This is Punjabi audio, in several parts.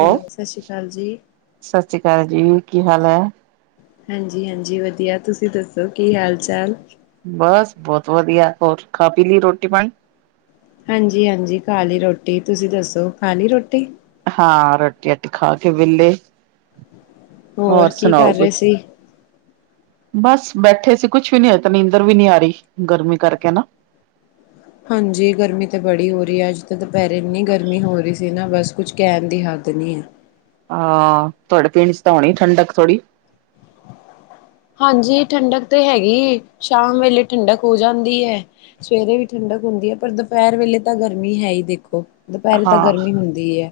ਹੈਲੋ। ਸਤਿ ਸ਼੍ਰੀ ਅਕਾਲ ਜੀ। ਸਤਿ ਸ੍ਰੀ ਅਕਾਲ ਜੀ ਕੀ ਹਾਲ ਹੈ? ਹਾਂਜੀ -ਹਾਂਜੀ, ਵਧੀਆ ਤੁਸੀਂ ਦੱਸੋ ਕੀ ਹਾਲ ਚਾਲ? ਬਸ ਬਹੁਤ ਵਧੀਆ ਹੋਰ ਖਾ ਪੀ ਲਈ ਰੋਟੀ ਪਾਣੀ ਹਾਂਜੀ- ਹਾਂਜੀ ਖਾਲੀ ਰੋਟੀ ਤੁਸੀਂ ਦੱਸੋ ਖਾਲੀ ਰੋਟੀ। ਹਾਂ ਰੋਟੀ- ਰਾਟੀ ਖਾ ਕੇ ਵਿਹਲੇ ਹੋਰ ਕੀ ਸੁਣਾਓ ਕਰ ਰਹੇ ਕੁਛ। ਸੀ ਬਸ ਬੈਠੇ ਸੀ ਕੁਛ ਵੀ ਨੀ ਹਜੇ ਤਾ ਨੀਂਦਰ ਵੀ ਨੀ ਆ ਰਹੀ ਗਰਮੀ ਕਰਕੇ ਨਾ। ਹਾਂਜੀ ਗਰਮੀ ਤਾਂ ਬੜੀ ਹੋ ਰਹੀ ਹੈ। ਅੱਜ ਤਾਂ ਦੁਪਹਿਰੇ ਇੰਨੀ ਗਰਮੀ ਹੋ ਰਹੀ ਸੀ ਨਾ ਬਸ ਕੁਝ ਕਹਿਣ ਦੀ ਹੱਦ ਨਹੀਂ ਹੈ। ਹਾਂ ਤੁਹਾਡੇ ਪਿੰਡ ਚ ਤਾਂ ਹੋਣੀ ਠੰਡਕ ਥੋੜ੍ਹੀ ਹਾਂਜੀ ਠੰਡਕ ਤਾਂ ਹੈਗੀ, ਸ਼ਾਮ ਵੇਲੇ ਠੰਡਕ ਹੋ ਜਾਂਦੀ ਹੈ। ਸਵੇਰੇ ਵੀ ਠੰਡਕ ਹੁੰਦੀ ਹੈ ਪਰ ਦੁਪਹਿਰ ਵੇਲੇ ਤਾਂ ਗਰਮੀ ਹੈ ਹੀ ਦੇਖੋ। ਦੁਪਹਿਰੇ ਤਾਂ ਹਾਂ ਗਰਮੀ ਹੁੰਦੀ ਹੈ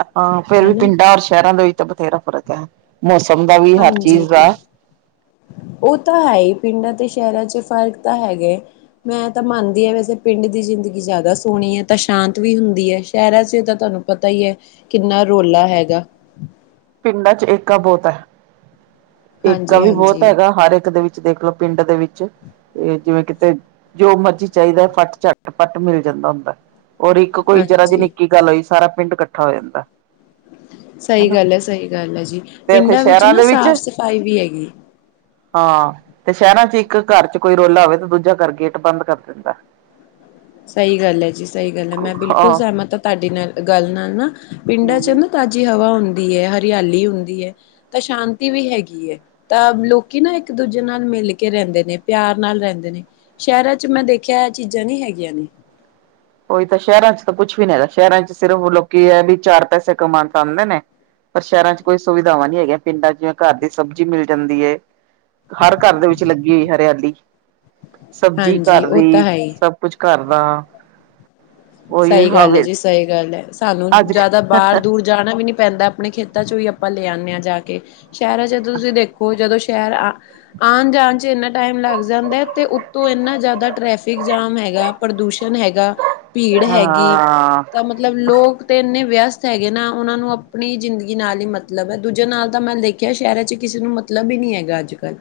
-ਹਾਂ ਫੇਰ ਵੀ ਹਨਾ ਪਿੰਡਾਂ ਔਰ ਸ਼ਹਿਰਾਂ ਦੇ ਵਿੱਚ ਤਾਂ ਬਥੇਰਾ ਫ਼ਰਕ ਹੈ। ਮੌਸਮ ਦਾ ਵੀਰ ਹਾਂਜੀ। ਉਹ ਤਾਂ ਹੈ ਹੀ ਪਿੰਡਾਂ ਤੇ ਸ਼ਹਿਰਾਂ ਚ ਫ਼ਰਕ ਤਾਂ ਹੈਗੇ। ਮੈਂ ਤਾਂ ਮੰਨਦੀ ਹਾਂ ਵੈਸੇ ਪਿੰਡ ਦੀ ਜ਼ਿੰਦਗੀ ਜ਼ਿਆਦਾ ਸੋਹਣੀ ਹੈ ਤਾਂ ਸ਼ਾਂਤ ਵੀ ਹੁੰਦੀ ਹੈ ਸ਼ਹਿਰਾਂ ਚ ਤਾਂ ਤੁਹਾਨੂੰ ਪਤਾ ਹੀ ਹੈ ਕਿੰਨਾ ਰੌਲਾ ਹੈਗਾ ਪਿੰਡਾਂ ਚ ਏਕਾ ਬਹੁਤ ਹੈ। ਏਕਾ ਹਾਂਜੀ ਵੀ ਬਹੁਤ ਹਾਂਜੀ ਹੈਗਾ ਹਰ ਇੱਕ ਦੇ ਵਿੱਚ ਦੇਖ ਲਓ ਪਿੰਡ ਦੇ ਵਿੱਚ। ਤੇ ਜਿਵੇਂ ਕਿਤੇ ਜੋ ਮਰਜੀ ਚਾਹੀਦਾ ਫੱਟ, ਝੱਟ, ਪੱਟ ਮਿਲ ਜਾਂਦਾ ਹੁੰਦਾ। ਔਰ ਇੱਕ ਕੋਈ ਜਰਾ ਜੀ ਹਾਂਜੀ ਨਿੱਕੀ ਗੱਲ ਹੋਈ ਸਾਰਾ ਪਿੰਡ ਇਕੱਠਾ ਹੋ ਜਾਂਦਾ। [inaudible] ਸਹੀ ਹਨਾ ਗੱਲ ਹੈ -ਸਹੀ ਗੱਲ ਹੈ ਜੀ ਤੇ ਇੱਥੇ ਪਿੰਡਾਂ ਵਿੱਚ ਸ਼ਹਿਰਾਂ ਨਾ ਦੇ ਸਾਫ਼ ਸਫ਼ਾਈ ਵੀ ਹੈਗੀ। ਹਾਂ ਤੇ ਸ਼ਹਿਰਾਂ ਚ ਇੱਕ ਘਰ ਚ ਕੋਈ ਰੋਲਾ ਹੋਵੇ ਤੇ ਦੂਜਾ ਘਰ ਗੇਟ ਬੰਦ ਕਰ ਦਿੰਦਾ। [inaudible] ਸਹੀ ਗੱਲ ਹੈ ਜੀ -ਸਹੀ ਗੱਲ ਹੈ ਮੈਂ ਬਿਲਕੁੱਲ ਹਾਂ ਸਹਿਮਤ ਹਾਂ ਤੁਹਾਡੇ ਨਾਲ ਗੱਲ ਨਾਲ ਨਾ ਪਿੰਡਾਂ ਚ ਹੂੰ ਤਾਜ਼ੀ ਹਵਾ ਹੁੰਦੀ ਹੈ ਹਰਿਆਲੀ ਹੁੰਦੀ ਹੈ ਤਾਂ ਸ਼ਾਂਤੀ ਵੀ ਹੈਗੀ ਹੈ। ਤਾਂ ਲੋਕੀ ਨਾ ਇੱਕ ਦੂਜੇ ਨਾਲ ਮਿਲ ਕੇ ਰਹਿੰਦੇ ਨੇ ਪਿਆਰ ਨਾਲ ਰਹਿੰਦੇ ਨੇ। ਸ਼ਹਿਰਾਂ ਚ ਮੈਂ ਦੇਖਿਆ ਇਹ ਚੀਜ਼ਾਂ ਨਹੀਂ ਹੈਗੀਆਂ ਨੇ। ਉਹੀ ਤਾਂ ਸ਼ਹਿਰਾਂ ਚ ਤਾਂ ਕੁੱਛ ਵੀ ਨੀ ਰੱਖਿਆ ਹੈਗਾ, ਸ਼ਹਿਰਾਂ ਚ ਸਿਰਫ ਲੋਕੀ ਹੈ ਵੀ ਚਾਰ ਪੈਸੇ ਕਮਾਉਂਦੇ ਨੇ। ਪਰ ਸ਼ਹਿਰਾਂ ਕੋਈ ਸੁਵਿਧਾਵਾਂ ਨੀ ਹੈਗੀਆਂ, ਪਿੰਡਾਂ ਚ ਜਿਵੇਂ ਘਰ ਦੀ ਸਬਜ਼ੀ ਮਿਲ ਜਾਂਦੀ ਹੈ। ਹਰ ਘਰ ਦੇ ਵਿੱਚ ਲੱਗੀ ਹੋਈ ਹਰਿਆਲੀ, ਸਬਜ਼ੀ ਹਾਂਜੀ ਘਰ ਉਹ ਤਾਂ ਦੀ ਹੈ ਹੀ ਸਭ ਕੁਝ ਘਰ ਦਾ। ਉਹੀ ਸਹੀ ਗੱਲ ਹੈ ਹਵੇ ਜੀ, ਸਹੀ ਗੱਲ ਹੈ ਸਾਨੂੰ ਅੱਜ ਜ਼ਿਆਦਾ ਬਾਹਰ ਦੂਰ ਜਾਣਾ ਵੀ ਨੀ ਪੈਂਦਾ, ਆਪਣੇ ਖੇਤਾਂ ਚੋਂ ਵੀ ਆਪਾਂ ਲੈ ਆਉਂਦੇ ਹਾਂ ਜਾ ਕੇ, ਸ਼ਹਿਰਾਂ ਚ ਜਦੋਂ ਤੁਸੀਂ ਦੇਖੋ ਜਦੋਂ ਸ਼ਹਿਰ ਆ ਆਉਣ ਜਾਣ 'ਚ ਇੰਨਾ ਟਾਈਮ ਲੱਗ ਜਾਂਦਾ, ਅਤੇ ਉੱਤੋਂ ਇੰਨਾ ਜ਼ਿਆਦਾ ਟਰੈਫਿਕ ਜਾਮ ਹੈਗਾ। ਪ੍ਰਦੂਸ਼ਣ ਹੈਗਾ, ਭੀੜ ਕਰੇਗੀ, ਹਾਂ ਮਤਲਬ ਲੋਕ ਤੇ ਇੰਨੇ ਵਿਅਸਤ ਹੈਗੇ ਨਾ, ਉਹਨਾਂ ਨੂੰ ਆਪਣੀ ਜ਼ਿੰਦਗੀ ਨਾਲ ਹੀ ਮਤਲਬ ਹੈ, ਦੂਜੇ ਨਾਲ ਤਾਂ ਮੈਂ ਦੇਖਿਆ ਸ਼ਹਿਰਾਂ 'ਚ ਕਿਸੇ ਨੂੰ ਮ ਤਲਬ ਵੀ ਨਹੀਂ ਹੈਗਾ, ਅੱਜ -ਕੱਲ।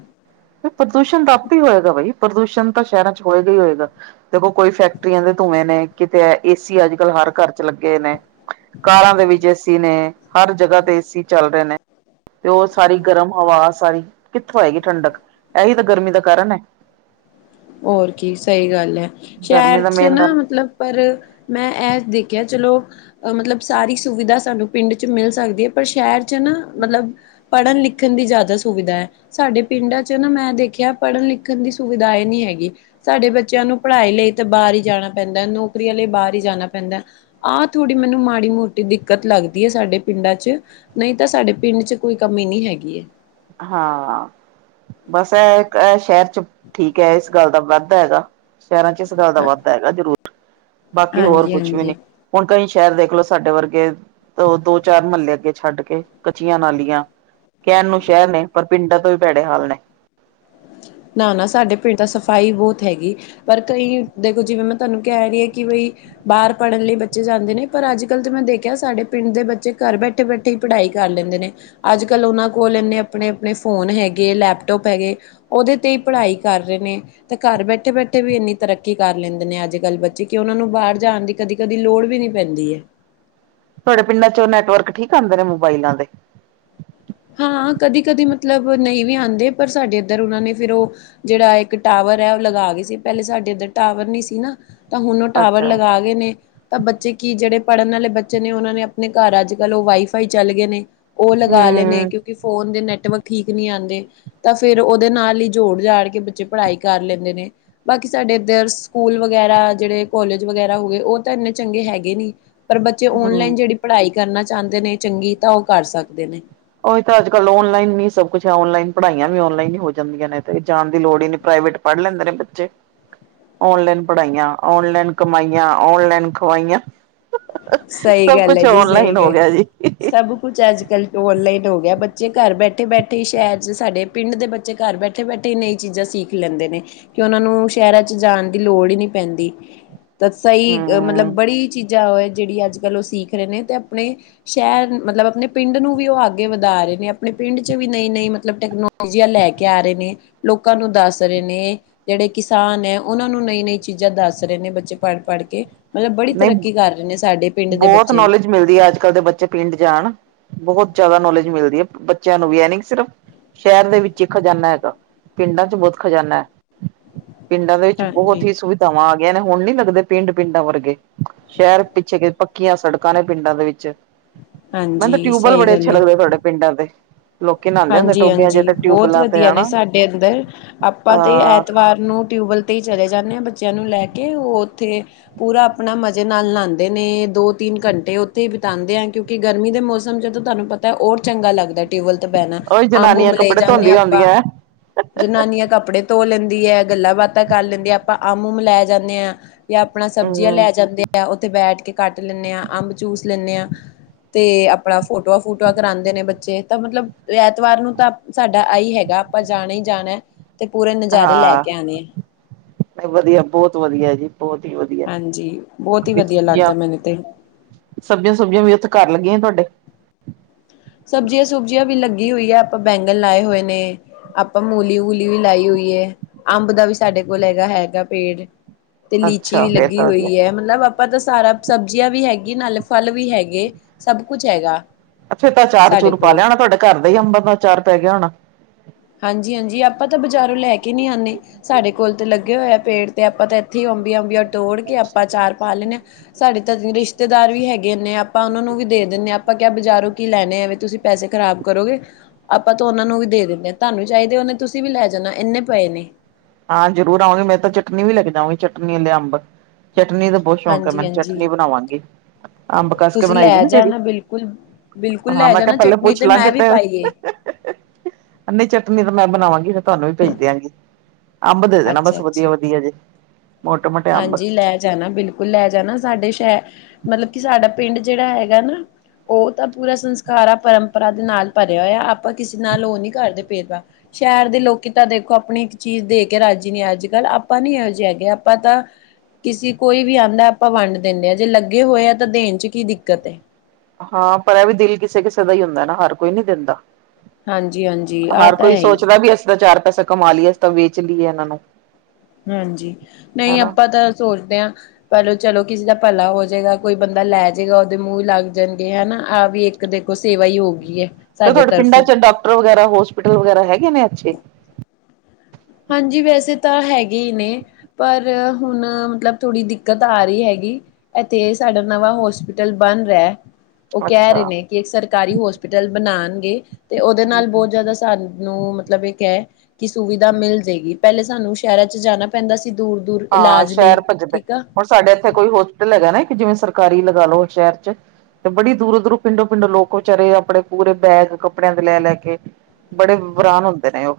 ਤੇ ਪ੍ਰਦੂਸ਼ਣ ਤਾਂ ਆਪ ਹੀ ਹੋਏਗਾ ਬਾਈ, ਪ੍ਰਦੂਸ਼ਣ ਤਾਂ ਸ਼ਹਿਰਾਂ 'ਚ ਹੋਏਗਾ ਹੀ ਹੋਏਗਾ। ਦੇਖੋ ਕੋਈ ਫੈਕਟਰੀਆਂ ਦੇ ਧੂੰਏਂ ਨੇ, ਕਿਤੇ ਏਸੀ ਅੱਜ -ਕੱਲ ਹਰ ਘਰ 'ਚ ਲੱਗੇ ਨੇ। ਕਾਰਾਂ ਦੇ ਵਿੱਚ ਏ ਸੀ ਨੇ, ਹਰ ਜਗ੍ਹਾ ਤੇ ਏ ਸੀ ਚੱਲ ਰਹੇ ਨੇ। ਤੇ ਉਹ ਸਾਰੀ ਗਰਮ ਹਵਾ ਸਾਰੀ, ਕਿੱਥੋਂ ਆਏਗੀ ਠੰਡਕ ਇਹੀ ਤਾਂ ਗਰਮੀ ਦਾ ਕਾਰਨ ਐ। ਓਰ ਕੀ ਸਹੀ ਗੱਲ ਹੈ, ਗਰਮੀ ਸ਼ਹਿਰ ਦਾ 'ਚ ਮੇਨ ਨਾ ਕਾਰਨ ਮਤਲਬ ਪਰ, ਮੈਂ ਇਹ ਦੇਖਿਆ ਚਲੋ। ੳਹ ਮਤਲਬ ਸਾਰੀ ਸੁਵਿਧਾ ਸਾਨੂੰ ਪਿੰਡ 'ਚ ਮਿਲ ਸਕਦੀ ਐ, ਪਰ ਸ਼ਹਿਰ 'ਚ ਨਾ ਮਤਲਬ ਪੜਨ -ਲਿਖਣ ਦੀ ਜ਼ਿਆਦਾ ਸੁਵਿਧਾ ਐ। ਸਾਡੇ ਪਿੰਡਾਂ 'ਚ ਨਾ ਮੈਂ ਦੇਖਿਆ, ਪੜ੍ਹਨ ਲਿਖਣ ਦੀ ਸੁਵਿਧਾਇਆ ਨਹੀਂ ਹੈਗੀ। ਹੈਗੀ, ਸਾਡੇ ਬੱਚਿਆਂ ਨੂੰ ਪੜ੍ਹਾਈ ਲਈ ਤਾਂ ਬਾਹਰ ਹੀ ਜਾਣਾ ਪੈਂਦਾ, ਨੌਕਰੀਆਂ ਲਈ ਬਾਹਰ ਹੀ ਜਾਣਾ ਪੈਂਦਾ। ਆਹ ਥੋੜ੍ਹੀ ਮੈਨੂੰ ਮਾੜੀ -ਮੋਟੀ ਦਿੱਕਤ ਲੱਗਦੀ ਹੈ, ਸਾਡੇ ਪਿੰਡਾਂ 'ਚ। ਨਹੀਂ, ਤਾਂ ਸਾਡੇ ਪਿੰਡ 'ਚ ਕੋਈ ਕਮੀ ਨਹੀਂ ਹੈਗੀ ਹੈ। ਹਾਂ, ਬਸ ਇਹ ਸ਼ਹਿਰ'ਚ ਠੀਕ ਹੈ, ਇਸ ਗੱਲ ਦਾ ਵੱਧਦਾ ਹੈਗਾ। ਸ਼ਹਿਰਾਂ 'ਚ ਇਸ ਗੱਲ ਦਾ ਹੈ ਵੱਧ ਹੈਗਾ ਜ਼ਰੂਰ। ਬਾਕੀ ਹੋਰ ਹਾਂਜੀ ਕੁਛ ਵੀ ਹਾਂਜੀ ਨੀ, ਹੁਣ ਕਈ ਸ਼ਹਿਰ ਦੇਖਲੋ ਸਾਡੇ ਵਰਗੇ ਉਹ ਦੋ ਚਾਰ- ਮਹੱਲੇ ਅੱਗੇ ਛੱਡ ਕੇ, ਕਚੀਆਂ ਨਾਲੀਆਂ, ਕਹਿਣ ਨੂੰ ਸ਼ਹਿਰ ਨੇ, ਪਰ ਪਿੰਡਾਂ ਤੋਂ ਵੀ ਭੈੜੇ ਹਾਲ ਨੇ। ਨਾ- ਨਾ, ਸਾਡੇ ਪਿੰਡ ਤਾਂ ਸਫ਼ਾਈ ਬਹੁਤ ਹੈਗੀ। ਪਰ ਕਈ, ਦੇਖੋ ਜਿਵੇਂ ਮੈਂ ਤੁਹਾਨੂੰ ਕਹਿ ਰਹੀ ਹਾਂ ਕਿ ਬਈ ਬਾਹਰ ਪੜ੍ਹਨ ਲਈ ਬੱਚੇ ਜਾਂਦੇ ਨੇ, ਪਰ ਅੱਜ -ਕੱਲ੍ਹ ਤਾਂ ਮੈਂ ਦੇਖਿਆ ਸਾਡੇ ਪਿੰਡ ਦੇ ਬੱਚੇ ਘਰ ਬੈਠੇ ਘਰ ਬੈਠੇ ਹੀ ਪੜ੍ਹਾਈ ਕਰ ਲੈਂਦੇ ਨੇ। ਅੱਜ -ਕੱਲ੍ਹ ਉਹਨਾਂ ਕੋਲ ਇੰਨੇ ਆਪਣੇ -ਆਪਣੇ ਫੋਨ ਹੈਗੇ, ਲੈਪਟੋਪ ਹੈਗੇ। ਉਹਦੇ 'ਤੇ ਹੀ ਪੜ੍ਹਾਈ ਕਰ ਰਹੇ ਨੇ। ਤੇ ਘਰ ਬੈਠੇ -ਬੈਠੇ ਵੀ ਇੰਨੀ ਤਰੱਕੀ ਕਰ ਲੈਂਦੇ ਨੇ, ਅੱਜ- ਕੱਲ੍ਹ ਬੱਚੇ ਕਿ ਉਹਨਾਂ ਨੂੰ ਬਾਹਰ ਜਾਣ ਦੀ ਕਦੀ- ਕਦੀ ਲੋੜ ਵੀ ਨੀ ਪੈਂਦੀ ਹੈ। ਤੁਹਾਡੇ ਪਿੰਡਾਂ 'ਚੋਂ, ਨੈਟਵਰਕ ਠੀਕ ਆਉਂਦੇ ਮੋਬਾਇਲਾਂ ਦੇ? ਹਾਂ, ਕਦੀ -ਕਦੀ ਮਤਲਬ ਨਹੀਂ ਵੀ ਆਉਂਦੇ, ਪਰ ਸਾਡੇ ਇੱਧਰ ਉਹਨਾਂ ਨੇ ਫਿਰ ਉਹ ਜਿਹੜਾ ਇੱਕ ਟਾਵਰ ਹੈ, ਉਹ ਲਗਾ ਗਏ ਸੀ, ਪਹਿਲੇ ਸਾਡੇ ਇੱਧਰ ਟਾਵਰ ਨੀ ਸੀ ਨਾ। ਤਾਂ, ਹੁਣ ਉਹ ਟਾਵਰ ਅੱਛਾ ਲਗਾ ਗਏ ਨੇ। ਤਾਂ ਬੱਚੇ ਕੀ ਜਿਹੜੇ ਪੜ੍ਹਨ ਵਾਲੇ ਬੱਚੇ ਨੇ, ਉਹਨਾਂ ਨੇ ਆਪਣੇ ਘਰ ਅੱਜ -ਕੱਲ੍ਹ ਉਹ ਵਾਈਫਾਈ ਚੱਲ ਗਏ ਨੇ। ਉਹ ਲਗਾ ਲੈਣੇ, ਹਮ ਕਿਉਂਕਿ ਫੋਨ ਦੇ ਨੈਟਵਰਕ ਠੀਕ ਨਹੀਂ ਆਂਦੇ। ਤਾਂ ਫੇਰ ਉਹਦੇ ਨਾਲ ਹੀ ਜੋੜ- ਜਾੜ ਕੇ ਬੱਚੇ ਪੜ੍ਹਾਈ ਕਰ ਲੈਂਦੇ ਨੇ। ਬਾਕੀ ਸਾਡੇ ਇੱਧਰ ਸਕੂਲ ਵਗੈਰਾ ਜਿਹੜੇ, ਕੋਲਜ ਵਗੈਰਾ ਹੋ ਗਏ, ਉਹ ਤਾਂ ਇੰਨੇ ਚੰਗੇ ਹੈਗੇ ਨੀ। ਪਰ ਬੱਚੇ ਹਮ ਔਨਲਾਈਨ ਜਿਹੜੀ ਪੜ੍ਹਾਈ ਕਰਨਾ ਚਾਹੁੰਦੇ ਨੇ, ਚੰਗੀ ਤਾਂ ਉਹ ਕਰ ਸਕਦੇ ਨੇ। ਉਹੀ ਤਾਂ ਅੱਜ- ਕੱਲ ਔਨਲਾਈਨ ਹੀ ਸਭ ਕੁਛ। ਔਨਲਾਈਨ ਪੜ੍ਹਾਈਆਂ ਵੀ, ਔਨਲਾਈਨ ਹੀ ਹੋ ਜਾਂਦੀਆਂ ਨੇ, ਤੇ ਜਾਣ ਦੀ ਲੋੜ ਹੀ ਨਹੀਂ, ਪ੍ਰਾਈਵੇਟ ਪੜ੍ਹ ਲੈਂਦੇ ਨੇ ਬੱਚੇ। ਔਨਲਾਈਨ ਪੜ੍ਹਾਈਆਂ, ਔਨਲਾਈਨ ਕਮਾਈਆਂ, ਔਨਲਾਈਨ ਖਵਾਈਆਂ। [unintelligible] ਸਹੀ ਸਭ ਗੱਲ ਹੈ ਕੁਛ ਜੀ ਸਹੀ ਔਨਲਾਈਨ ਹੋ ਗ ਗਿਆ ਜੀ। ਸਭ ਕੁਛ ਅੱਜ -ਕੱਲ੍ਹ ਔਨਲਾਈਨ ਹੋ ਗਿਆ, ਬੱਚੇ ਘਰ ਬੈਠੇ- ਬੈਠੇ ਸ਼ਹਿਰ 'ਚ ਸਾਡੇ ਪਿੰਡ ਦੇ ਬੱ ਚੇ ਘਰ ਬੈਠੇ- ਬੈਠੇ ਨਈਂ ਚੀਜ਼ਾਂ ਸਿੱਖ ਲੈਂਦੇ ਨੇ। ਕਿ ਉਹਨਾਂ ਨੂੰ, ਸ਼ਹਿਰਾਂ 'ਚ ਜਾਣ ਦੀ ਲੋੜ ਹੀ ਨਹੀਂ ਪੈਂਦੀ। ਤਾਂ ਸਹੀ, ਮਤਲਬ ਹਮ ਬੜੀ ਚੀਜ਼ਾਂ ਉਹ ਜਿਹੜੀ ਅੱਜ- ਕੱਲ੍ਹ ਉਹ ਸਿੱਖ ਰਹੇ ਨੇ ਤੇ ਆਪਣੇ ਸ਼ਹਿਰ ਮਤਲਬ ਆਪਣੇ ਪਿੰਡ ਨੂੰ ਵੀ ਉਹ ਅੱਗੇ ਵਧਾ ਰਹੇ ਨੇ, ਆਪਣੇ ਪਿੰਡ 'ਚ ਵੀ ਨਈ ਨ ਮਤਲਬ ਟੈਕਨ ਟੈਕਨੋਲੋਜੀਆ ਲੈ ਕੇ ਆ ਰਹੇ ਨੇ, ਲੋਕਾਂ ਨੂੰ ਦੱਸ ਰਹੇ ਨੇ। ਜਿਹੜੇ ਕਿਸਾਨ ਐ, ਉਹਨਾਂ ਨੂੰ ਨਈ- ਨਈ ਚੀਜ਼ਾਂ ਦੱਸ ਰਹੇ ਨੇ, ਬੱਚੇ ਪੜ੍ਹ ਪੜ੍ਹ ਕੇ। ਮਤਲਬ ਬੜੀ ਨਹੀਂ ਤਰੱਕੀ ਕਰ ਰਹੇ ਨੇ ਸਾਡੇ ਪਿੰਡ ਦੇ ਬਹੁਤ ਬੱਚੇ ਵੀ ਨੌਲੇਜ ਜੀ ਮਿਲਦੀ ਆ ਅੱਜ ਕੱਲ੍ਹ ਦੇ ਬੱਚੇ ਪਿੰਡ ਜਾਣ, ਬਹੁਤ ਜ਼ਿਆਦਾ ਨੌਲੇਜ ਮਿਲਦੀ ਆ, ਬੱਚਿਆਂ ਨੂੰ ਵੀ ਇਹ ਨੀ ਕੀ ਸਿਰਫ ਸ਼ਹਿਰ ਦੇ ਵਿੱਚ ਹੀ ਖਜ਼ਾਨਾ ਹੈਗਾ, ਪਿੰਡਾਂ 'ਚ ਬਹੁਤ ਖਜ਼ਾਨਾ ਪਿੰਡਾਂ ਦੇ ਵਿੱਚ ਬਹੁਤ ਹਾਂਜੀ ਹੀ ਸੁਵਿਧਾਵਾਂ ਆ ਗਈਆਂ ਨੇ, ਹੁਣ ਨੀ ਲੱਗਦੇ ਪਿੰਡ, ਪਿੰਡਾਂ ਵਰਗੇ। ਸ਼ਹਿਰ ਪਿੱਛੇ ਗਏ, ਪੱਕੀਆਂ ਸੜਕਾਂ ਨੇ ਪਿੰਡਾਂ ਦੇ ਵਿੱਚ ਮੈਨੂੰ ਤੇ ਹਾਂਜੀ ਟਿਊਬਵੈਲ ਸਹੀ ਬੜੇ ਅੱਛੇ ਲੱਗਦੇ, ਤੁਹਾਡੇ ਪਿੰਡਾਂ ਦੇ ਲੋਕੀ ਨਹਾਉਂਦੇ ਹੁੰਦੇ ਹਾਂਜੀ- ਟੋਬਿਆਂ ਚ ਹਾਂਜੀ, ਤੇ ਬਹੁਤ ਟਿਊਬਵੈਲਾਂ ਤੇ ਵਧੀਆ ਨੇ ਹਨਾ ਸਾਡੇ ਅੰਦਰ, ਆਪਾਂ ਤੇ ਅਹ ਐਤਵਾਰ ਨੂੰ ਟਿਊਬਵੈੱਲ ਤੇ ਹੀ ਚਲੇ ਜਾਂਨੇ ਆ ਬੱਚਿਆਂ ਨੂੰ ਲੈ ਕੇ ਉਹ ਉੱਥੇ ਪੂਰਾ ਆਪਣਾ ਮਜ਼ੇ ਨਾਲ ਨਹਾਉਂਦੇ ਨੇ, ਦੋ ਤਿੰਨ ਘੰਟੇ ਉੱਥੇ ਬਿਤਾਉਂਦੇ ਆ। ਕਿ ਗਰਮੀ ਦੇ ਮੌਸਮ ਜਦੋਂ ਤੁਹਾਨੂੰ ਪਤਾ, ਹੋਰ ਚੰਗਾ ਲੱਗਦਾ ਟਿਊਬਵੈੱਲ। ਪੈਣਾ, ਉਹੀ ਜਨਾਨੀਆਂ ਅੰਬ-ਅੰਬ ਲੈ ਕੱਪੜੇ ਜਾਂਦੇ ਹਾਂ ਧੋਂਦੀਆਂ ਆਪਾਂ। ਹੁੰਦੀਆਂ ਹਮ ਜਨਾਨੀਆਂ ਕੱਪੜੇ ਧੋ ਲੈਂਦੀ ਹੈ, ਗੱਲਾਂ ਬਾਤਾਂ ਕਰ ਲੈਂਦੀ ਆ, ਆਪਾਂ ਆਮ- ਉਮ ਲੈ ਜਾਂਨੇ ਆ। ਜਾਂ ਆਪਣਾ ਸਬਜ਼ੀਆਂ ਲੈ ਜਾਂਦੇ ਆ, ਉੱਥੇ ਬੈਠ ਕੇ ਕੱਟ ਲੈਂਦੇ ਹਾਂ, ਅੰਬਚੂਸ ਲੈਂਦੇ ਆ। ਤੇ ਆਪਣਾ ਫੋਟੋਆਂ- ਫੂਟੂਆਂ ਕਰਉਂਦੇ ਨੇ ਬੱਚੇ, ਤਾਂ ਮਤਲਬ। ਐਤਵਾਰ ਨੂੰ ਤਾਂ ਸਾਡਾ ਆਈ ਹੈਗਾ, ਆਪਾਂ ਜਾਣਾ ਹੀ ਜਾਣਾ। ਤੇ ਪੂਰੇ ਨਜ਼ਾਰੇ ਲੈ ਹਾਂ, ਕੇ ਆਣੇ ਆ ਵਧੀਆ ਬਹੁਤ ਵਧੀਆ ਜੀ। ਬਹੁਤ ਹੀ ਵਧੀਆ ਹਾਂਜੀ ਬਹੁਤ ਹੀ ਵਧੀਆ ਲੱਗਦਾ [unintelligible] ਮੈਨੂੰ ਤੇ ਸਬਜ਼ੀਆਂ- ਸੁਬਜੀਆਂ ਵੀ ਉੱਥੇ ਕਰ ਲੱਗੀਆਂ ਤੁਹਾਡੇ। ਸਬਜ਼ੀਆਂ- ਸੁਬਜ਼ੀਆਂ ਵੀ ਲੱਗੀ ਹੋਈ ਆ, ਆਪਾਂ ਬੈਂਗਣ ਲਾਏ ਹੋਏ ਨੇ। ਆਪਾਂ ਮੂਲੀ- ਮੂਲੀ ਵੀ ਲਾਈ ਹੋਈਏ, ਅੰਬ ਦਾ ਵੀ ਸਾਡੇ ਕੋਲ ਹੈਗਾ, ਹੈਗਾ ਪੇੜ। ਤੇ ਲੀਚੀ ਅੱਛਾ ਵੀ ਫੇਰ ਲੱਗੀ ਤਾਂ ਵਧੀਆ ਹੋਈ ਏ, ਮਤਲਬ ਆਪਾਂ ਤਾਂ ਸਾਰਾ ਸਬਜ਼ੀਆਂ ਵੀ ਹੈਗੀ, ਨਾਲੇ ਫਲ ਵੀ ਹੈਗੇ, ਸਭ ਹੈਗਾ। ਫੇਰ ਤਾਂ ਚਾਰ- ਸਾਡੇ ਚੁਰ ਪਾ ਕੋਲ ਲਿਆ ਹੋਣਾ, ਤੁਹਾਡੇ ਘਰ ਦਾ ਹੀ ਅੰਬਾਂ ਦਾ ਚਾਰ ਪੈ ਗਿਆ ਹੋਣਾ। ਹਾਂਜੀ- ਹਾਂਜੀ, ਆਪਾਂ ਤਾਂ ਬਜ਼ਾਰੋਂ ਲੈ ਕੇ ਨਹੀਂ ਆਉਂਦੇ। ਸਾਡੇ ਕੋਲ ਤੇ ਲੱਗੇ ਹੋਏ ਪੇੜ, ਤੇ ਆਪਾਂ ਤਾਂ ਇੱਥੇ ਹੀ ਅੰਬੀਆ ਅੰਬੀਆ ਤੋੜ ਕੇ ਆਪਾਂ ਚਾਰ ਪਾ ਲੈਂਦੇ ਹਾਂ, ਸਾਡੇ ਤਾ ਰਿਸ਼ਤੇ ਰਿਸ਼ਤੇਦਾਰ ਵੀ ਹੈਗੇ ਨੇ, ਆਪਾਂ ਉਹਨਾਂ ਨੂੰ ਵੀ ਦੇ ਦਿੰਦੇ ਹਾਂ, ਆਪਾਂ ਕ ਬਾਜ਼ਾਰੋਂ ਕੀ ਲੈਣੇ ਆ, ਤੁਸੀਂ ਪੈਸੇ ਖ਼ਰਾਬ ਕਰੋਗੇ। ਆਪਾਂ ਤਾਂ ਉਹਨਾਂ ਨੂੰ ਵੀ ਦੇ ਦਿੰਦੇ ਹਾਂ, ਤੁਹਾਨੂੰ ਵੀ ਚਾਹੀਦੇ ਨੇ ਤੁਸੀਂ ਵੀ ਲੈ ਜਾਣਾ, ਇੰਨੇ ਪਏ ਨੇ। ਹਾਂ ਜ਼ਰੂਰ ਆਉਂਗੀ ਮੈ ਤਾਂ ਚਟਨੀ ਵੀ ਲੈੰਕੇ ਜਾਵਾਂਗੀ, ਚਟਨੀ ਵਾਲੇ ਅੰਬ। ਚਟਨੀ ਦਾ ਬਹੁਤ ਸ਼ੌਕ ਆ ਮੈਨੂੰ, ਹਾਂਜੀ-ਹਾਂਜੀ ਚਟਨੀ ਬਣਾਵਾਂਗੀ, ਅੰਬ ਕਸ ਕੇ ਤੁਸੀਂ ਬਣਾਈ ਦੀ ਲੈ ਨਾ ਜਿਹੜੀ। ਜਾਣਾ ਬਿਲਕੁਲ ਬਿਲਕੁਲ ਹਾਂ ਲੈ ਮੈਂ ਕਿਹਾ ਜਾਣਾ ਪਹਿਲੇ ਚਟਨੀ ਪੁੱਛ ਤੇ ਲਾਂ ਮੈਂ ਵੀ ਕਿਤੇ ਪਾਈ ਏ [unintelligible] ਨਹੀਂ ਚਟਨੀ ਤਾਂ ਮੈਂ ਬਣਾਵਾਂਗੀ, ਤੁਹਾਨੂੰ ਵੀ ਭੇਜ ਦਿਆਂਗੀ। ਅੰਬ ਦੇ ਦੇਣਾ ਬਸ ਵਧੀਆ- ਅੱਛਾ-ਅੱਛਾ ਵਧੀਆ ਜੇ। ਮੋਟੇ ਮੋਟੇ ਅੰਬ ਹਾਂਜੀ ਲੈ ਜਾਣਾ, ਬਿਲਕੁਲ ਲੈ ਜਾਣਾ, ਸਾਡੇ ਸ਼ਹਿ ਮਤਲਬ ਕਿ ਸਾਡਾ ਪਿੰਡ, ਜਿਹੜਾ ਹੈਗਾ ਨਾ। ਉਹ ਤਾਂ ਪੂਰਾ ਸੰਸਕਾਰ ਆ, ਪਰੰਪਰਾ ਦੇ ਨਾਲ, ਭਰਿਆ ਹੋਇਆ, ਆਪਾਂ ਕਿਸੇ ਨਾਲ ਉਹ ਨਹੀਂ ਕਰਦੇ ਭੇਦ- ਭਾਵ। ਸ਼ਹਿਰ ਦੇ ਲੋਕੀ ਤਾਂ ਦੇਖੋ, ਆਪਣੀ ਇੱਕ ਚੀਜ਼ ਦੇ ਕੇ ਰਾਜੀ ਨੇ ਅੱਜ ਕੱਲ, ਆਪਾਂ ਨੀ ਇਹੋ ਜਿਹਾ ਹੈਗੇ। ਪਤਾ। ਕਿਸੇ ਕੋਈ ਵੀ ਆਉਂਦਾ ਆਪਾਂ ਵੰਡ ਦਿੰਦੇ ਹਾਂ, ਜੇ ਲੱਗੇ ਹੋਏ ਆ ਤਾਂ ਦੇਣ 'ਚ ਕੀ ਦਿੱਕਤ ਐ। ਹਾਂ ਪਰ ਇਹ ਵੀ ਦਿਲ ਕਿਸੇ- ਕਿਸੇ ਦਾ ਹੀ ਹੁੰਦਾ ਨਾ, ਹਰ ਕੋਈ ਨੀ ਦਿੰਦਾ। ਹਾਂਜੀ ਹਾਂਜੀ ਆਹ ਹਰ ਤਾਂ ਕੋਈ ਹੈ ਹੀ ਸੋਚਦਾ ਵੀ ਅਸੀਂ ਤਾਂ ਚਾਰ ਪੈਸਾ ਕਮਾ ਲਈਏ, ਅਸੀਂ ਤਾਂ ਵੇਚ ਲਈਏ ਇਹਨਾਂ ਨੂੰ। ਹਾਂਜੀ, ਨਹੀਂ ਹਨਾ ਆਪਾਂ ਤਾਂ ਸੋਚਦੇ ਆ। ਪਹਿਲੋ ਚਲੋ ਕਿਸੇ ਦਾ ਭਲਾ ਹੋ ਜਾਏਗਾ, ਕੋਈ ਬੰਦਾ ਲੈ ਜਾਏਗਾ, ਉਹਦੇ ਮੂੰਹ ਹੀ ਲੱਗ ਜਾਣਗੇ ਹਨਾ, ਆਹ ਵੀ ਇੱਕ ਦੇਖੋ ਸੇਵਾ ਹੀ ਹੋ ਗਈ ਐ। ਤੇ ਤੁਹਾਡੇ ਪਿੰਡਾਂ ਚ ਡਾਕਟਰ ਵਗੈਰਾ, ਹੋਸਪੀਟਲ ਵਗੈਰਾ, ਹੈਗੇ ਨੇ ਅੱਛੇ। ਹਾਂਜੀ, ਵੈਸੇ ਤਾਂ ਹੈਗੇ ਹੀ ਨੇ। ਪਰ ਹੁਣ, ਮਤਲਬ ਥੋੜ੍ਹੀ ਦਿੱਕਤ ਆ ਰਹੀ ਹੈਗੀ। ਇੱਥੇ ਸਾਡਾ ਨਵਾਂ ਹੋਸਪਿਟਲ ਬਣ ਰਿਹਾ। ਉਹ ਕਹਿ ਅੱਛਾ ਰਹੇ ਨੇ ਕਿ ਇੱਕ ਸਰਕਾਰੀ ਹੋਸਪੀਟਲ ਬਣਾਉਣਗੇ, ਤੇ ਉਹਦੇ ਨਾਲ ਬਹੁਤ ਜ਼ਿਆਦਾ ਸਾਨੂੰ ਨੂੰ ਮਤਲਬ ਇਹ ਕ ਹੈ ਕਿ ਸੁਵਿਧਾ ਮਿਲ ਜਾਏਗੀ, ਪਹਿਲੇ ਸਾਨੂੰ ਸ਼ਹਿਰਾਂ ਚ ਜਾਣਾ ਪੈਂਦਾ ਸੀ, ਦੂਰ। ਦੂਰ ਹਾਂ ਇਲਾਜ ਲਈ, ਸ਼ਹਿਰ ਭੱਜਦੇ ਠੀਕ ਆ। ਹੁਣ ਸਾਡੇ ਇੱਥੇ ਕੋਈ ਹੋਸਪਿਟਲ ਹੈਗਾ ਨਾ ਇੱਕ, ਜਿਵੇਂ ਸਰਕਾਰੀ ਲਗਾ ਲਓ ਸ਼ਹਿਰ 'ਚ। ਤੇ ਬੜੀ ਦੂਰੋ-ਦੂਰੋ, ਪਿੰਡੋ-ਪਿੰਡੋ ਲੋਕ ਵਿਚਾਰੇ ਆਪਣੇ ਪੂਰੇ ਬੈਗ ਕੱਪੜਿਆਂ ਦੇ ਲੈ-ਲੈ ਕੇ ਬੜੇ ਵਰਾਨ ਹੁੰਦੇ ਨੇ ਉਹ।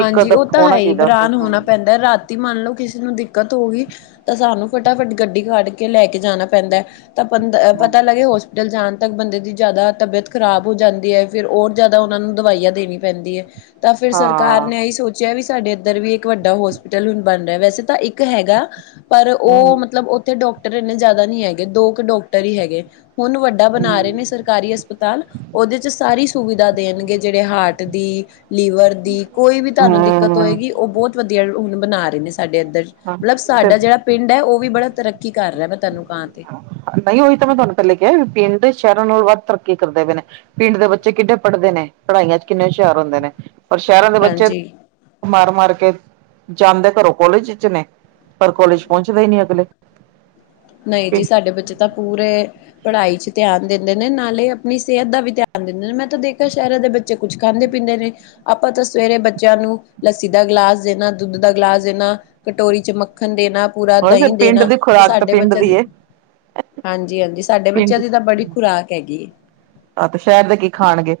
ਇੱਕ ਹਾਂਜੀ, ਅਦਬ ਉਹ ਤਾਂ ਹੈ ਹੋਣਾ ਹੀ ਚਾਹੀਦਾ ਉੱਥੇ ਬਰਾਨ ਹਾਂ ਹੋਣਾ ਪੈਂਦਾ, ਰਾਤ ਤੀ ਮੰਨ ਲਓ, ਕਿਸੇ ਨੂੰ ਦਿੱਕਤ ਹੋ ਗਈ, ਤਾਂ ਸਾਨੂੰ ਫਟਾਫਟ ਗੱਡੀ ਕੱਢ ਕੇ ਲੈ ਕੇ ਜਾਣਾ ਪੈਂਦਾ। ਤਾਂ ਬੰਦ ਹਮ ਪਤਾ ਲੱਗੇ ਹੋਸ ਪੀਟਲ ਜਾਾਣ ਤੱਕ ਬੰਦੇ ਦੀ ਜ਼ਿਆਦਾ ਤਬੀਅਤ ਖ਼ਰਾਬ ਹੋ ਜਾਂਦੀ ਹੈ, ਫਿਰ ਹੋਰ ਜ਼ਿਆਦਾ ਉਹਨਾਂ ਨੂੰ ਦਵਾਈਆਂ ਦੇਣੀ ਪੈਂਦੀ ਹੈ। ਤਾਂ ਫਿਰ ਸਰ ਮੈਂ ਸੋਚਿਆ ਵੀ ਸਾਡੇ ਇੱਧਰ ਵੀ ਇੱਕ ਵੱਡਾ ਹੋਸਪਿਟਲ ਹੁਣ ਬਣ ਰਿਹਾ, ਵੈਸੇ ਤਾਂ ਇੱਕ ਹੈਗਾ। ਪਰ ਉਹ ਹਮ ਮਤਲਬ ਉੱਥੇ ਡਾਕਟਰ ਇੰਨੇ ਜ਼ਿਆਦਾ ਨਹੀਂ ਹੈਗੇ, ਦੋ ਕੁ ਡਾਕਟਰ ਹੀ ਹੈਗੇ। ਹੁਣ ਵੱਡੇ ਬਣਾ ਰਹੇ ਨੇ ਹਮ ਸਰਕਾਰੀ ਹਸਪਤਾਲ। ਉਹਦੇ ਚ ਸਾਰੀ ਸੁਵਿਧਾ ਦੇਣਗੇ, ਜਿਹੜੇ ਹਾਰਟ ਦੀ ਲੀਵਰ ਦੀ, ਕੋਈ ਵੀ ਤੁਹਾਨੂੰ ਦਿੱਕਤ ਹੋਏਗੀ। ਉਹ ਬਹੁਤ ਵਧੀਆ ਹੁਣ ਬਣਾ ਰਹੇ ਨੇ ਸਾਡੇ ਇੱਧਰ। ਹਮ ਮਤਲਬ ਤੇ ਸਾਡਾ ਜਿਹੜਾ ਪਿੰਡ ਹੈ। ਉਹ ਵੀ ਬੜਾ ਤਰੱਕੀ ਕਰ ਰਿਹਾ, ਮੈਂ ਤੁਹਾਨੂੰ ਕਹਾਂ ਤੇ। ਨਹੀਂ ਉਹੀ ਤਾਂ ਮੈਂ ਤੁਹਾਨੂੰ ਪਹਿਲੇ ਕਿਹਾ, ਪਿੰਡ ਤੇ ਸ਼ਹਿਰਾਂ ਨਾਲੋ ਵੱਧ ਤਰੱਕੀ ਕਰਦੇ ਪਏ ਨੇ। ਪਿੰਡ ਦੇ ਬੱਚੇ ਕਿੱਡੇ ਪੜ੍ਹਦੇ ਨੇ, ਪੜ੍ਹਾਈਆਂ ਚ ਕਿੰਨੇ ਹੁਸ਼ਿਆਰ ਹੁੰਦੇ ਨੇ। ਔਰ ਸ਼ਹਿਰਾਂ ਦੇ ਬੱਚੇ, ਹਾਂਜੀ ਮਾਰ-ਮਾਰ ਕੇ, ਜਾਂਦੇ ਘਰੋਂ ਕੋਲਜ 'ਚ 'ਚ ਨੇ, ਪਰ ਕੋਲਜ ਪਹੁੰਚਦੇ ਨੀ ਪਹਲੇ। ਨਹੀਂ ਜੀ, ਸਾਡੇ ਬੱਚੇ ਤਾਂ ਪੂਰੇ ਪੜ੍ਹਾਈ ਚ ਧਿਆਨ ਦਿੰਦੇ ਨੇ, ਨਾਲੇ ਆਪਣੀ ਸਿਹਤ ਦਾ ਵੀ ਧਿਆਨ ਦਿੰਦੇ ਨੇ, ਮੈਂ ਤਾਂ ਦੇਖਾਂ ਸ਼ਹਿਰਾਂ ਦੇ ਬੱਚੇ ਬੱਚੇ ਕੁੱਝ ਖਾਂਦੇ, ਪੀਂਦੇ ਨੇ? ਆਪਾਂ ਤਾਂ ਸਵੇਰੇ ਬੱਚਿਆਂ ਨੂੰ ਲੱਸੀ ਦਾ ਗਿਲਾਸ ਦੇਣਾ, ਦੁੱਧ ਦਾ ਗਿਲਾਸ ਦੇਣਾ, ਕਟੋਰੀ 'ਚ ਮੱ ਮੱਖਣ ਦੇਣਾ, ਪੂਰਾ ਹੋਰ ਦਹੀਂ ਫਿਰ ਪਿੰਡ ਦੇਣਾ, ਦੀ ਤੇ ਖੁਰਾਕ ਤਾਂ ਸਾਡੇ ਬੇ ਪਿੰਡ ਦੀ ਏ ਹਾਂਜੀ-ਹਾਂਜੀ, ਸਾਡੇ ਬੱਚਿਆਂ ਪਿੰਡ ਦੀ ਤਾਂ ਬੜੀ ਖੁਰਾਕ ਹੈਗੀ ਏ। ਆਹ ਤੇ ਸ਼ਹਿਰ ਦੇ ਕੀ ਖਾਣਗੇ?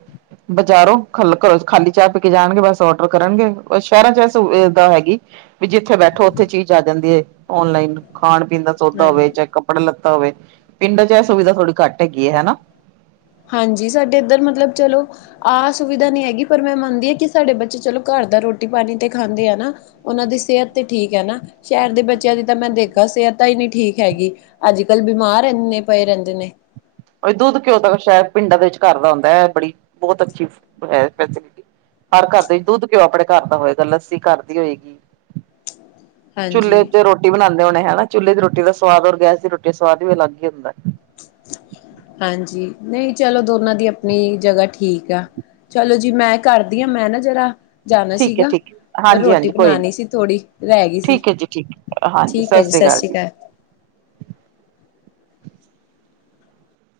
ਬਜ਼ਾਰੋ ਖੱਲਕ ਖਾਲੀ ਚਾਹ ਪੀ ਕੇ ਜਾਣਗੇ, ਬਸ ਔਡਰ ਕਰਨਗੇ, ਸ਼ਹਿਰਾਂ ਚ ਇਹ ਸਹੂਲਤ ਹੈਗੀ। ਵੀ ਜਿੱਥੇ ਬੈਠੋ, ਉੱਥੇ ਚੀਜ਼ ਆ ਜਾਂਦੀ ਹੈ, ਔਨਲਾਈਨ ਖਾਣ, ਪੀਣ ਦਾ ਸੌਦਾ ਹੋਵੇ, ਹਾਂਜੀ। ਚਾਹੇ ਕੱਪ ਕੱੜ ਲੇਤਾ ਹੋਵੇ, ਪਿੰਡਾਂ ਚ ਇਹ ਸੁਵਿਧਾ ਥੋੜ੍ਹੀ ਘੱਟ ਹੈਗੀ ਹੈ, ਹਨਾ। ਹਾਂਜੀ, ਸਾਡੇ ਇੱਧਰ ਮਤਲਬ ਚਲੋ ਆਹ ਸੁਵਿਧਾ ਨਹੀਂ ਹੈਗੀ ਪਰ ਮੈਂ ਮੰਨਦੀ ਹਾਂ। ਕਿ ਸਾਡੇ ਬੱਚੇ ਚਲੋ ਘਰ ਦਾ ਰੋਟੀ, ਪਾਣੀ ਤੇ ਖਾਂਦੇ ਆ ਨਾ ਉਹਨਾਂ ਦੀ ਸਿਹਤ ਤੇ ਠੀਕ ਹੈ ਨਾ, ਸ਼ਹਿਰ ਦੇ ਬੱਚਿਆਂ ਦੀ ਤਾਂ ਮੈਂ ਦੇਖਾਂ ਸਿਹਤ ਤਾਂ ਹੀ ਠੀਕ ਹੈਗੀ ਅੱਜ, ਕੱਲ ਬਿਮਾਰ ਇੰਨੇ ਪਏ ਰਹਿੰਦੇ ਨੇ। ਉਏ, ਦੁੱਧ, ਘਿਉ ਅਗਰ ਸਾਇਦ ਪਿੰਡਾਂ ਦੇ ਵਿੱਚ ਘਰ ਦਾ ਹੁੰਦਾ। ਬੜੀ ਬਹੁਤ ਅੱਛੀ ਹਰ ਘਰ ਦੇ ਵਿੱਚ ਦੁੱਧ, ਘਿਉ ਆਪਣੇ ਘਰ ਦਾ ਹੋਏਗਾ, ਲੱਸੀ ਘਰ ਦੀ ਹੋਏਗੀ। ਚੁੱਲ੍ਹੇ ਹਾਂਜੀ ਤੇ ਰੋਟੀ ਬਣਾਉਂਦੇ ਹੋਣੇ ਹਨਾ, ਚੁੱਲ੍ਹੇ ਦੀ ਰੋਟੀ ਦਾ ਸਵਾਦ ਔਰ, ਗੈਸ ਦੀ ਰੋਟੀ ਦਾ ਸਵਾਦ ਵੀ ਅਲੱਗ ਹੀ ਹੁੰਦਾ। ਹਾਂਜੀ, ਨਹੀਂ ਚਲੋ ਦੋਨਾਂ ਦੀ ਆਪਣੀ ਜਗ੍ਹਾ ਠੀਕ ਆ। ਚਲੋ ਜੀ, ਮੈਂ ਕਰਦੀ ਹਾਂ ਮੈਂ ਨਾ ਜ਼ਰਾ ਜਾਣਾ ਠੀਕ ਹੈ ਸੀਗਾ ਠੀਕ ਹੈ ਮੈਂ ਹਾਂਜੀ ਰੋਟੀ ਹਾਂਜੀ ਕੋਈ ਨੀ ਬਣਾਣੀ ਸੀ, ਥੋੜ੍ਹੀ ਰਹਿ ਗਈ ਸੀ। ਠੀਕ ਹੈ ਜੀ ਠੀਕ ਹਾਂਜੀ ਠੀਕ ਸਤਿ ਹੈ ਜੀ ਸ੍ਰੀ ਅਕਾਲ ਸ਼ਸ਼ੀਕਾਲ।